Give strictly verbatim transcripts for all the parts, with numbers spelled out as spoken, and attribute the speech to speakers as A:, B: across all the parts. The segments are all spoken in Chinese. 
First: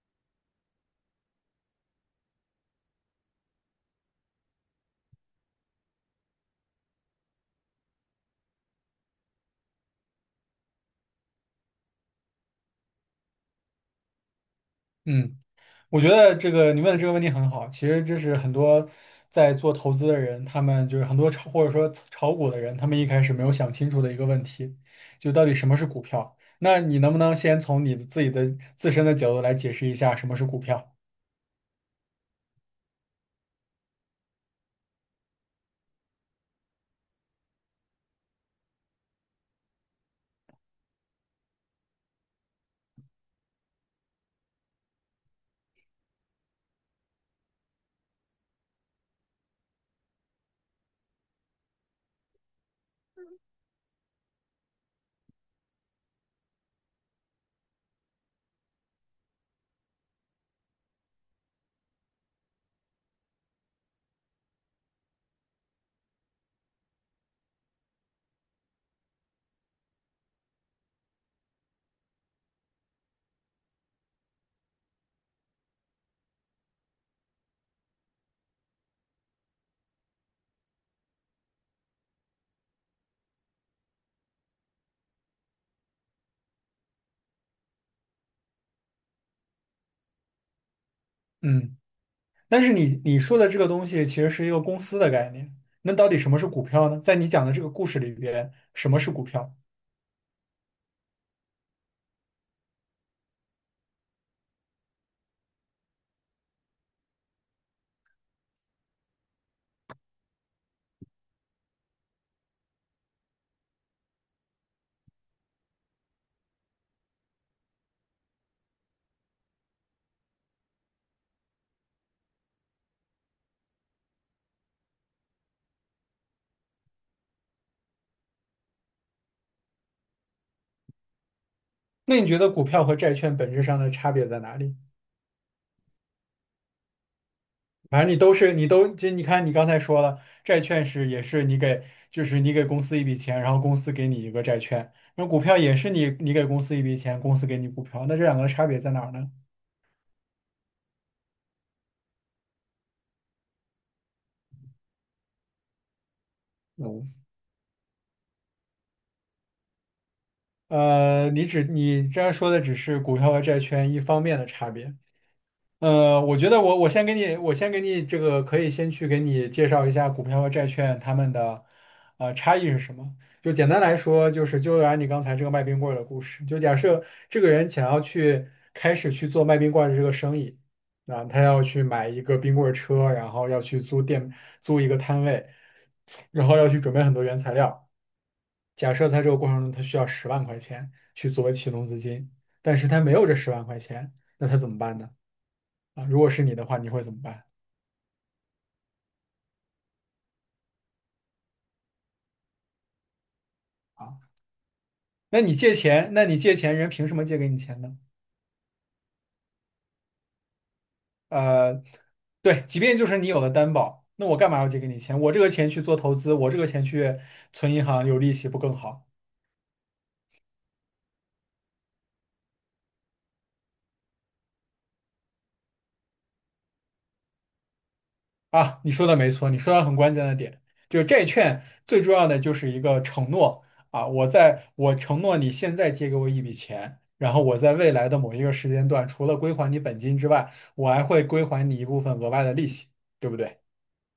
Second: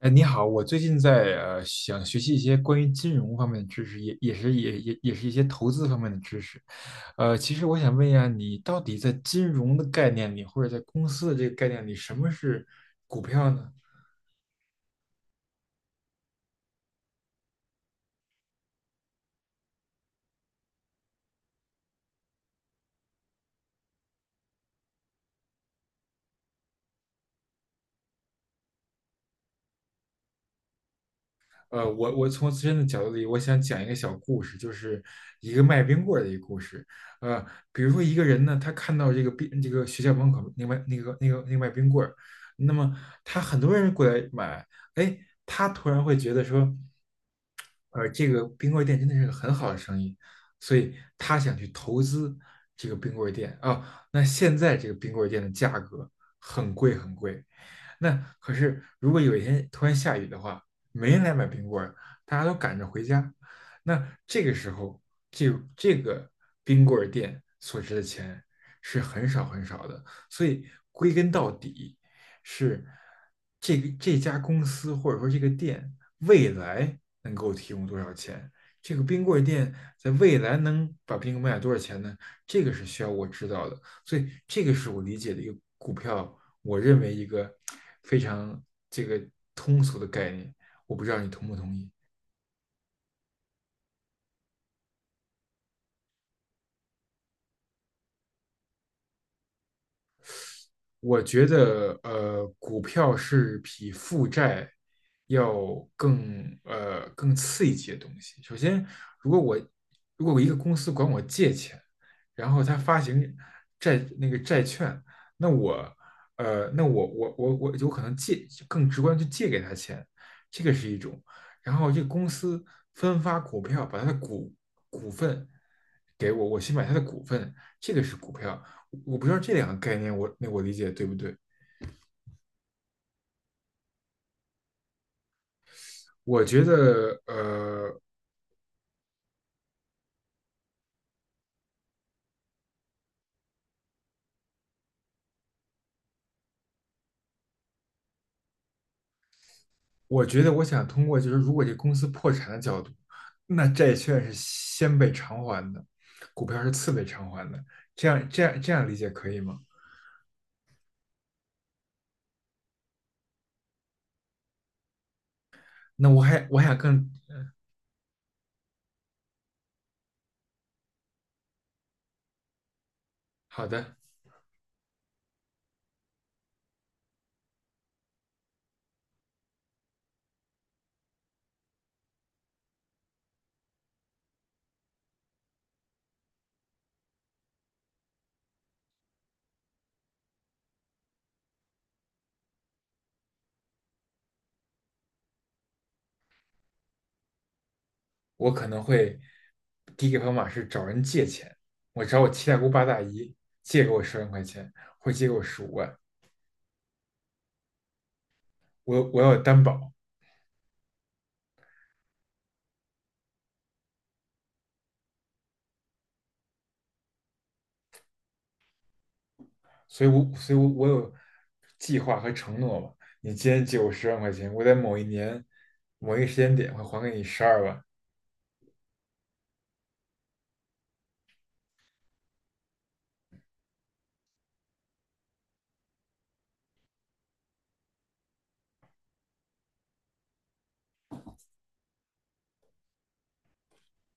A: 哎，你好，我最近在呃想学习一些关于金融方面的知识，也也是也也也是一些投资方面的知识。呃，其实我想问一下，你到底在金融的概念里，或者在公司的这个概念里，什么是股票呢？
B: 嗯，我觉得这个你问的这个问题很好。其实这是很多在做投资的人，他们就是很多炒或者说炒股的人，他们一开始没有想清楚的一个问题，就到底什么是股票？那你能不能先从你的自己的自身的角度来解释一下什么是股票？
A: 呃，我我从自身的角度里，我想讲一个小故事，就是一个卖冰棍儿的一个故事。呃，比如说一个人呢，他看到这个冰这个学校门口那卖那个那个那个卖冰棍儿，那么他很多人过来买，哎，他突然会觉得说，呃，这个冰棍儿店真的是个很好的生意，所以他想去投资这个冰棍儿店啊。那现在这个冰棍儿店的价格很贵很贵，那可是如果有一天突然下雨的话，没人来买冰棍儿，大家都赶着回家，那这个时候这这个冰棍儿店所值的钱是很少很少的，所以归根到底是这个这家公司或者说这个店未来能够提供多少钱。这个冰棍儿店在未来能把冰棍卖多少钱呢？这个是需要我知道的，所以这个是我理解的一个股票，我认为一个非常这个通俗的概念，我不知道你同不同
B: 嗯，
A: 意。
B: 但是你你说的这个东西其实是一个公司的概念，那到底什么是股票呢？在你讲的这个故事里边，什么是股票？
A: 我觉得，呃，股票是比负债要更呃更刺激的东西。首先，如果我如果我一个公司管我借钱，然后他发行债那个债券，那我呃那我我我我有可能借更直观去借给他钱，这个是一种。然后这个公司分发股票，把他的股股份给我，我去买他的股份，这个是股票。我不知道这两个概念我那我理解对不对？
B: 那你觉得股票和债券本质上的差别在哪里？
A: 我觉得，呃，
B: 反正你都是你都就你看你刚才说了，债券是也是你给就是你给公司一笔钱，然后公司给你一个债券，那股票也是你你给公司一笔钱，公司给你股票，那这两个差别在哪儿呢？
A: 我觉得我想通过就是如果这公司破产的角度，那债券是先被偿还的，股票是次被
B: 嗯
A: 偿还的，这样这样这样理解可以吗？
B: 呃，你只你这样说的只是股票和债券一方面的差别，
A: 那
B: 呃，
A: 我
B: 我
A: 还
B: 觉
A: 我
B: 得
A: 还
B: 我
A: 想
B: 我先
A: 更
B: 给你，我先给你这个可以先去给你介绍一下股票和债券它们的呃差异是什么。就
A: 好
B: 简单
A: 的，
B: 来说，就是就按你刚才这个卖冰棍儿的故事，就假设这个人想要去开始去做卖冰棍儿的这个生意，啊，他要去买一个冰棍儿车，然后要去租店租一个摊位，然后要去准备很多原材料。假设在这个过程中他需要十万块钱去作为启动资金，但是他没有这十万块钱，那他怎么办呢？啊，如果是你的话，你会怎么办？
A: 我可能会第一个方法是找人借钱，我找我七大姑八大姨借给我
B: 啊，
A: 十万块钱，或借给
B: 那
A: 我
B: 你
A: 十五
B: 借
A: 万，
B: 钱，那你借钱，人凭什么借给你钱呢？
A: 我我要有担保，
B: 呃，对，即便就是你有了担保，那我干嘛要借给你钱？我这个钱去做投资，我这个钱去存银行有利息不更好
A: 所以我所以我我有计划和承诺吧。你今天借我十万块钱，我在某一年某一个时间点会还给你十二万。
B: 啊？你说的没错，你说到很关键的点，就是债券最重要的就是一个承诺啊，我在我承诺你现在借给我一笔钱，然后我在未来的某一个时间段，除了归还你本金之外，我还会归还你一部分额外的利息，对不对？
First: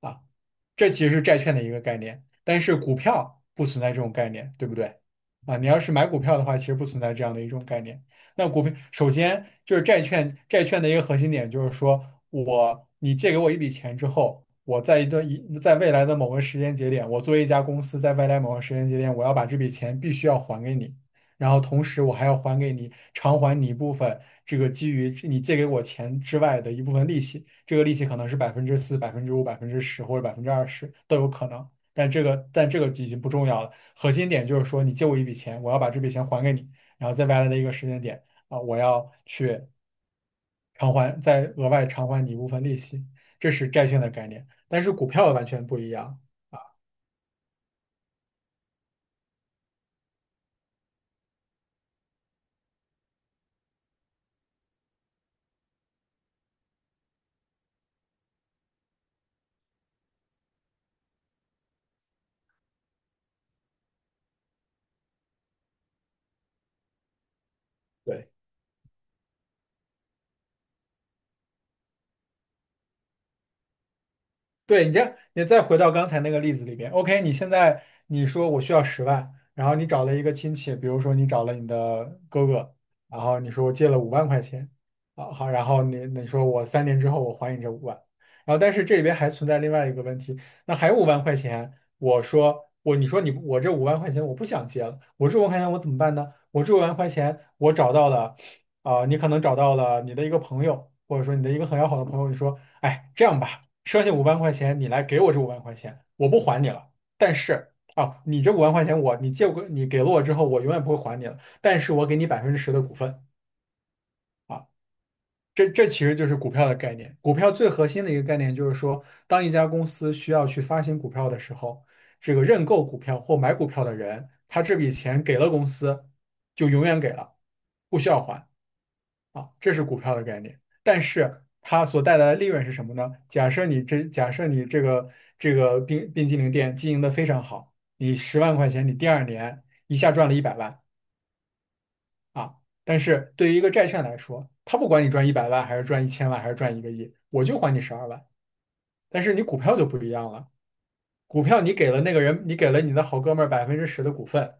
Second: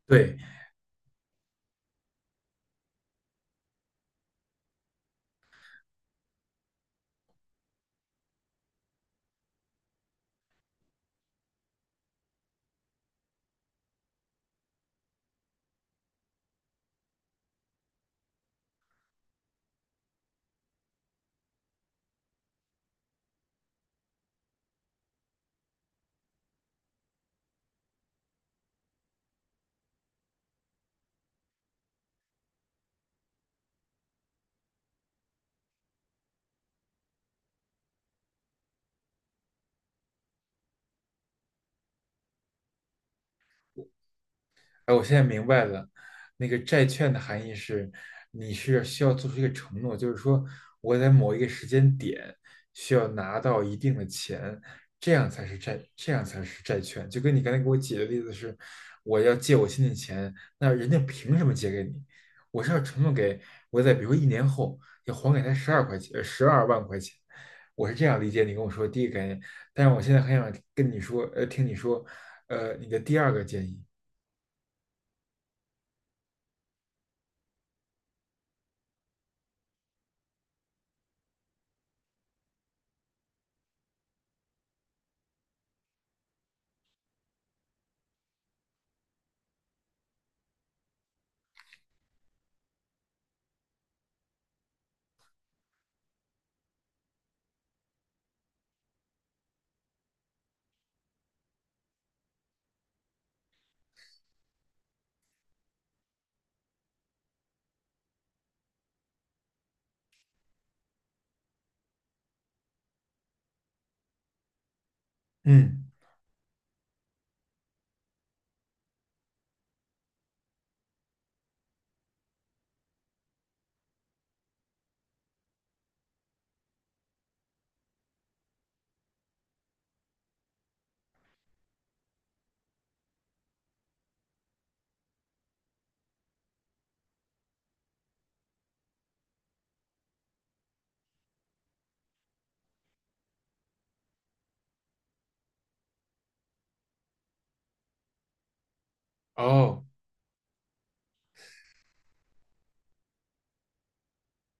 B: 啊，
A: 对，
B: 这其实是债券的一个概念，但是股票不存在这种概念，对不对？啊，你要是买股票的话，其实不存在这样的一种概念。那股票首先就是债券，债券的一个核心点就是说我你借给我一笔钱之后，我在一段一在未来的某个时间节点，我作为一家公司，在未来某个时间节点，我要把这笔钱必须要还给你。然后同时我还要还给你偿还你一部分这个基于你借给我钱之外的一部分利息，这个利息可能是百分之四、百分之五、百分之十或者百分之二十都有可能，但这个但这个已经不重要了，核心点就是说你借我一笔钱，我要把这笔钱还给你，然后在未来的一个时间点啊，我要去偿还，再额外偿还你一部分利息，这是债券的概念，但是
A: 哎，我
B: 股
A: 现在
B: 票完
A: 明白
B: 全不
A: 了，
B: 一样。
A: 那个债券的含义是，你是需要做出一个承诺，就是说我在某一个时间点需要拿到一定的钱，这样才是债，这样才是债券。就跟你刚才给我举的例子是，我要借我亲戚钱，那人家凭什么借给你？我是要承诺给我在比如说一年后要还给他十二块钱，十二万块钱。我是这样
B: 对。
A: 理解你跟我说的第一个概念，但是我现在很想跟你说，呃，听你说，呃，你的第二个建议。
B: 对，你这，样，你再回到刚才那个例子里边，OK，你现在你说我需要十万，然后你找了一个亲戚，比如说你找了你的哥哥，然后你说我借了五万块钱，啊好，然后你你说我三年之后我还你这五万，然后但是这里边还存在另外一个问题，那还有五万块钱，我说我你说你我这五万块钱我不想借了，我这五万块钱我怎么办呢？我这五万块钱我找到了，啊、你可能找到了你的一个朋友，或者说你的一个很要好的朋友，你说，哎，这样吧。剩下五万块钱，你来给我这五万块钱，我不还你了。但是啊，你这五万块钱我，你借我，你给了我之后，我永远不会还你了。但是我给你百分之十的股份啊，这
A: 嗯。
B: 这其实就是股票的概念。股票最核心的一个概念就是说，当一家公司需要去发行股票的时候，这个认购股票或买股票的人，他这笔钱给了公司，就永远给了，不需要还。啊，这是股票的概念。但是它所带来的利润是什么呢？假设你这假设你这个这个冰冰激凌店经营的非常好，你十万块钱，你第二年一下赚了一百万啊。但是对于一个债券来说，它不管你赚一百万还是赚一千万还是赚一个亿，我就还你十二万。但是你股票
A: 哦，
B: 就不一样了，股票你给了那个人，你给了你的好哥们儿百分之十的股份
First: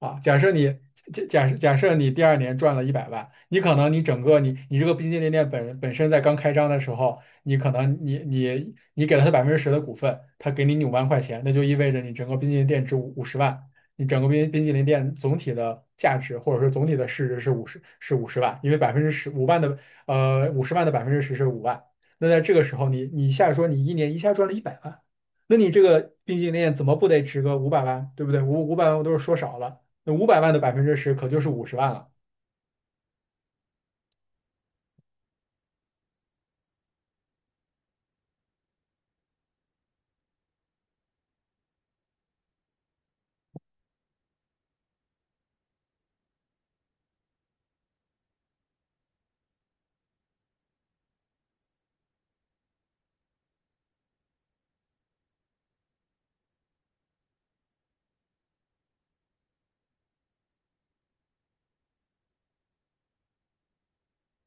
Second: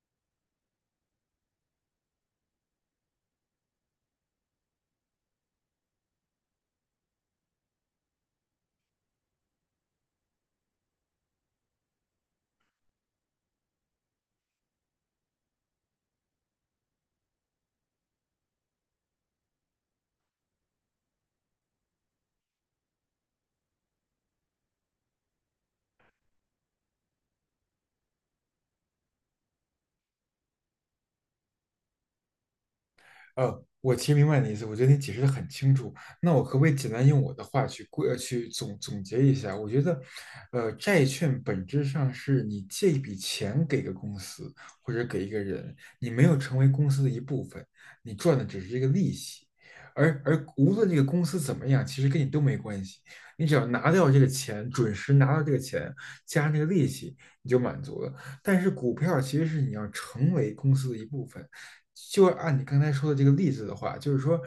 B: 啊。假设你假假设假设你第二年赚了一百万，你可能你整个你你这个冰淇淋店本本身在刚开张的时候，你可能你你你给了他百分之十的股份，他给你五万块钱，那就意味着你整个冰淇淋店值五十万，你整个冰冰淇淋店总体的价值或者说总体的市值是五十是五十万，因为百分之十五万的呃五十万的百分之十是五万。那在这个时候你，你一下说你一年一下赚了一百万。那你这个冰淇淋店怎么不得值个五百万，对不对？五五百万我都是说少了，那五百万的百分之十可就是五十万了。
A: 呃，我其实明白你的意思，我觉得你解释的很清楚。那我可不可以简单用我的话去过、呃去总总结一下？我觉得，呃，债券本质上是你借一笔钱给个公司或者给一个人，你没有成为公司的一部分，你赚的只是这个利息。而而无论这个公司怎么样，其实跟你都没关系。你只要拿掉这个钱，准时拿到这个钱，加上这个利息，你就满足了。但是股票其实是你要成为公司的一部分。就按你刚才说的这个例子的话，就是说，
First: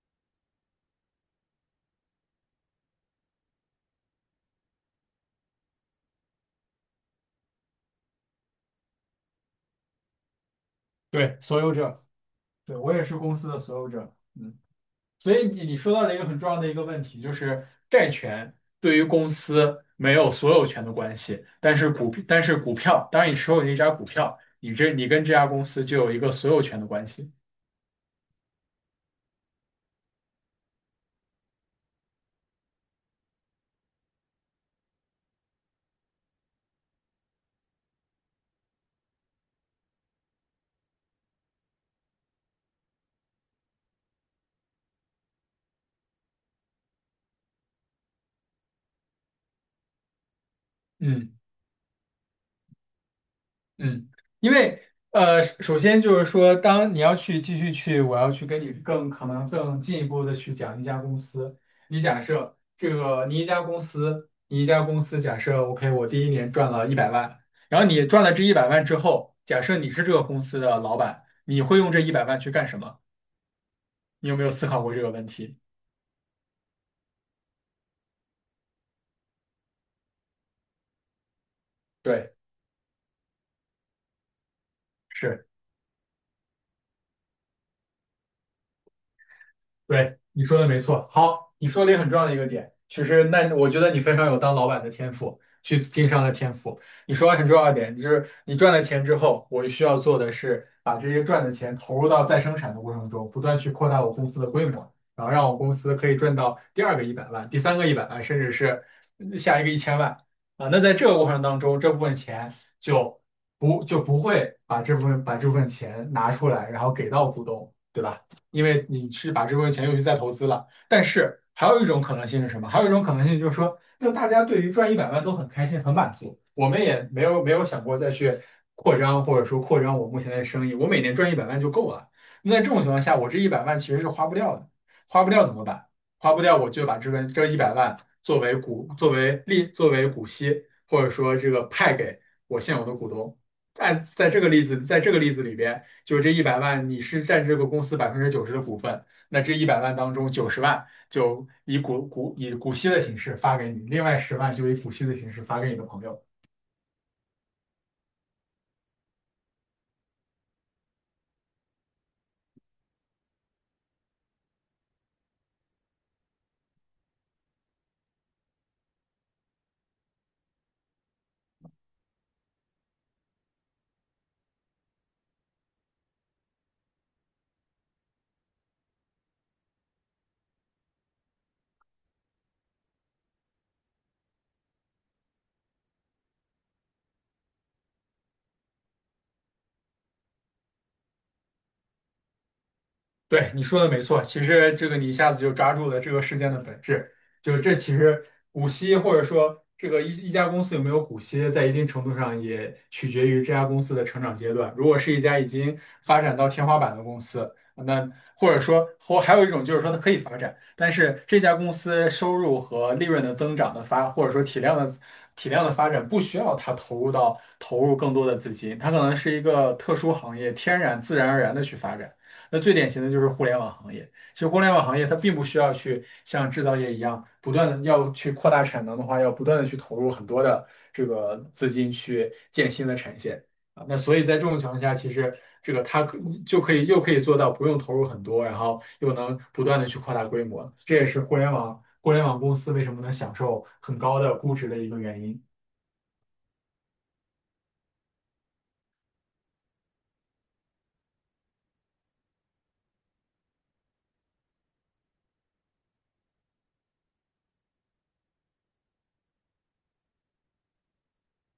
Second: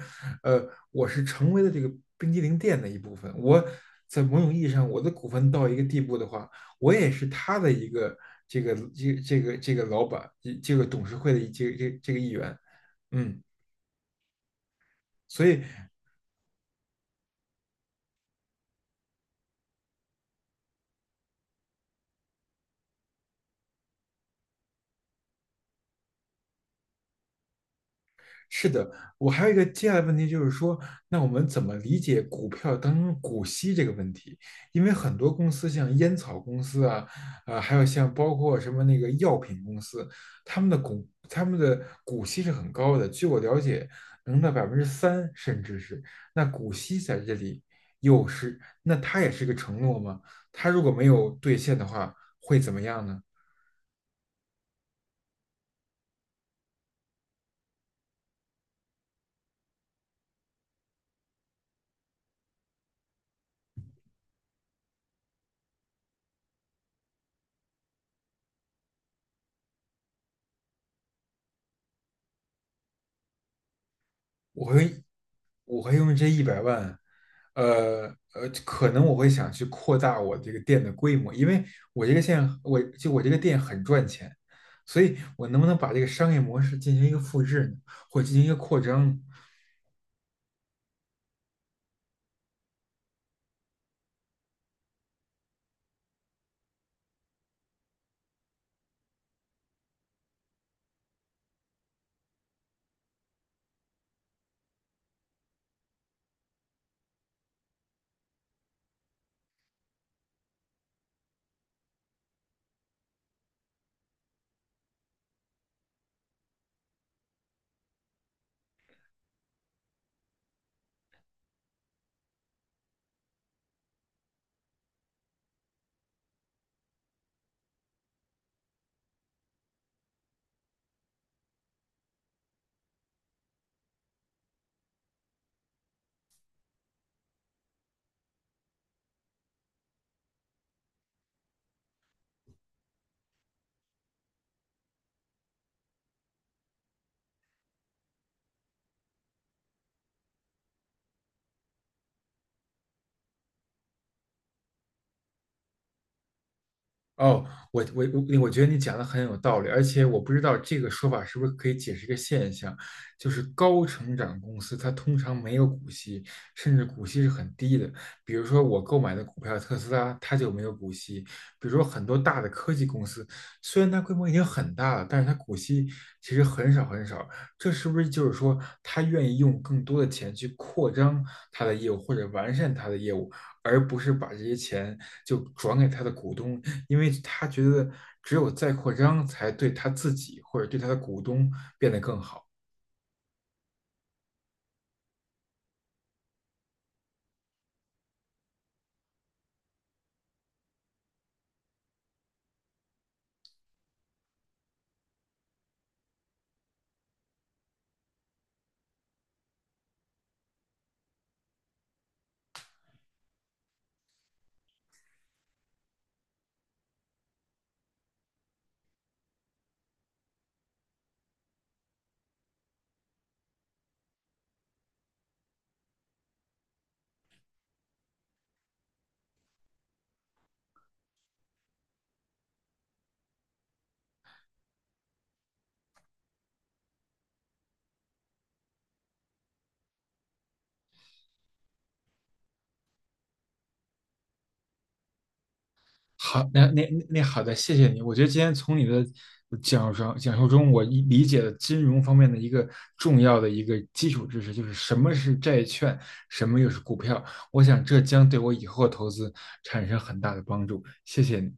A: 呃，我是成为了这个冰激凌店的一部分。我在某种意义上，我的股份到一个地步的话，我也是他的一个这个这个这个这个老板，这个董事会
B: 对，
A: 的
B: 所
A: 这
B: 有
A: 个这个
B: 者，
A: 这个议员。
B: 对，我也是公
A: 嗯，
B: 司的所有者，嗯，所
A: 所
B: 以
A: 以
B: 你你说到了一个很重要的一个问题，就是债权对于公司没有所有权的关系，但是股但是股票，当你持有一家股票，你这你跟这家公司就有一个所有权的关系，
A: 是的，我还有一个接下来的问题就是说，那我们怎么理解股票当中股息这个问题？因为很多公司，像烟草公司啊，呃，还有像包括什么那个药品公司，他们的股他们的股息是很高的，据我了解，能到百分之三，甚至是。那股息在这里又是，那它也是个承诺吗？它如果没有
B: 嗯。
A: 兑现的话，会怎么样呢？
B: 嗯，因为呃，首先就是说，当你要去继续去，我要去跟你更可能更进一步的去讲一家公司。你假设这个你一家公司，你一家公司假设 OK，我第一年赚了一百万，然后你赚了这一百万之后，假设你是这个公司的老板，你会用这一百万去干什么？你有没有
A: 我
B: 思考过
A: 会
B: 这个问题？
A: 我会用这一百万，呃呃，可能我会想去扩大我这个店的规模，因为我这个
B: 对。
A: 店我就我这个店很赚钱，所以
B: 是。
A: 我能不能把这个商业模式进行一个复制呢，或进行一个扩张呢？
B: 对，你说的没错。好，你说了一个很重要的一个点，其实那我觉得你非常有当老板的天赋，去经商的天赋。你说了很重要的点，就是你赚了钱之后，我需要做的是把这些赚的钱投入到再生产的过程中，不断去扩大我公司的规模，然后让我公司可以赚到第二个一百万、第三个一百万，甚至是下一个一千万啊。那在这个过程当中，这部分钱就不就不会把这部分把这部分钱拿出来，然后给到股东，对吧？因为你是把这部分钱又去再投资了。但是还有一种可能性是什么？还有一种可能性就是说，那大家对于赚一百万都很开心、很满足，我们也没有没有想过再去扩张，或者说扩张我目前的生意，我每年赚一百万就够了。那在这种情况下，我这一百万其实是花不掉的，花不掉怎么办？花不掉我就把这份这一百万作为股、作为利、作为股息，或者说这个派给我现有的股东。在在这个例子，在这个例子里边。就是这一百万你是占这个公司百分之九十的股份，那这一百万当中九十万就以股股以股息的形式发给你，另外十万就以股息的形式发给你的朋友。
A: 哦，我我我，我觉得你讲的很有道理，而且我不知道这个说法是不是可以解释一个现象，就是高成长公司它通常没有股息，甚至股息是很低的。比如说我购买的股票特斯拉，它就没有股息。比如说很多大的科技公司，虽然它规模已经很大了，但是它股息其实很少很少。这是不是就是说它愿意用更多的钱去扩张它的业务或者完善它的业务，而不是把这些钱就转给他的股东？因为他觉得只有再扩张才对他自己或者对他的股东变得更好。
B: 对，你说的没错，其实这个你一下子就抓住了这个事件的本质，就是这其实股息或者说这个一一家公司有没有股息，在一定程度上也取决于这家公司的成长阶段。如果是一家已经发展到天花板的公司，那或者说或还有一种就是说它可以发展，但是这家公司收入和利润的增长的发，或者说体量的体量的发展不需要它投入到投入更多的资金，它可能是一个特殊行业，天然自然而然的去发展。那最典型的就是互联网行业。其实互联网行业它并不需要去像制造业一样不断的要去扩大产能的话，要不断的去投入很多的这个资金去建新的产线啊。那所以在这种情况下，其实这个它可就可以又可以做到不用投入很多，然后又能不断的去扩大规模。这也是互联网互联网公司为什么能享受很高的估值的一个原因。
A: 好，那那那好的，谢谢你。我觉得今天从你的讲述讲述中，我理解了金融方面的一个重要的一个基础知识，就是什么是债券，什么又是股票。我想这将对我以后投资产生很大的帮助。谢谢你。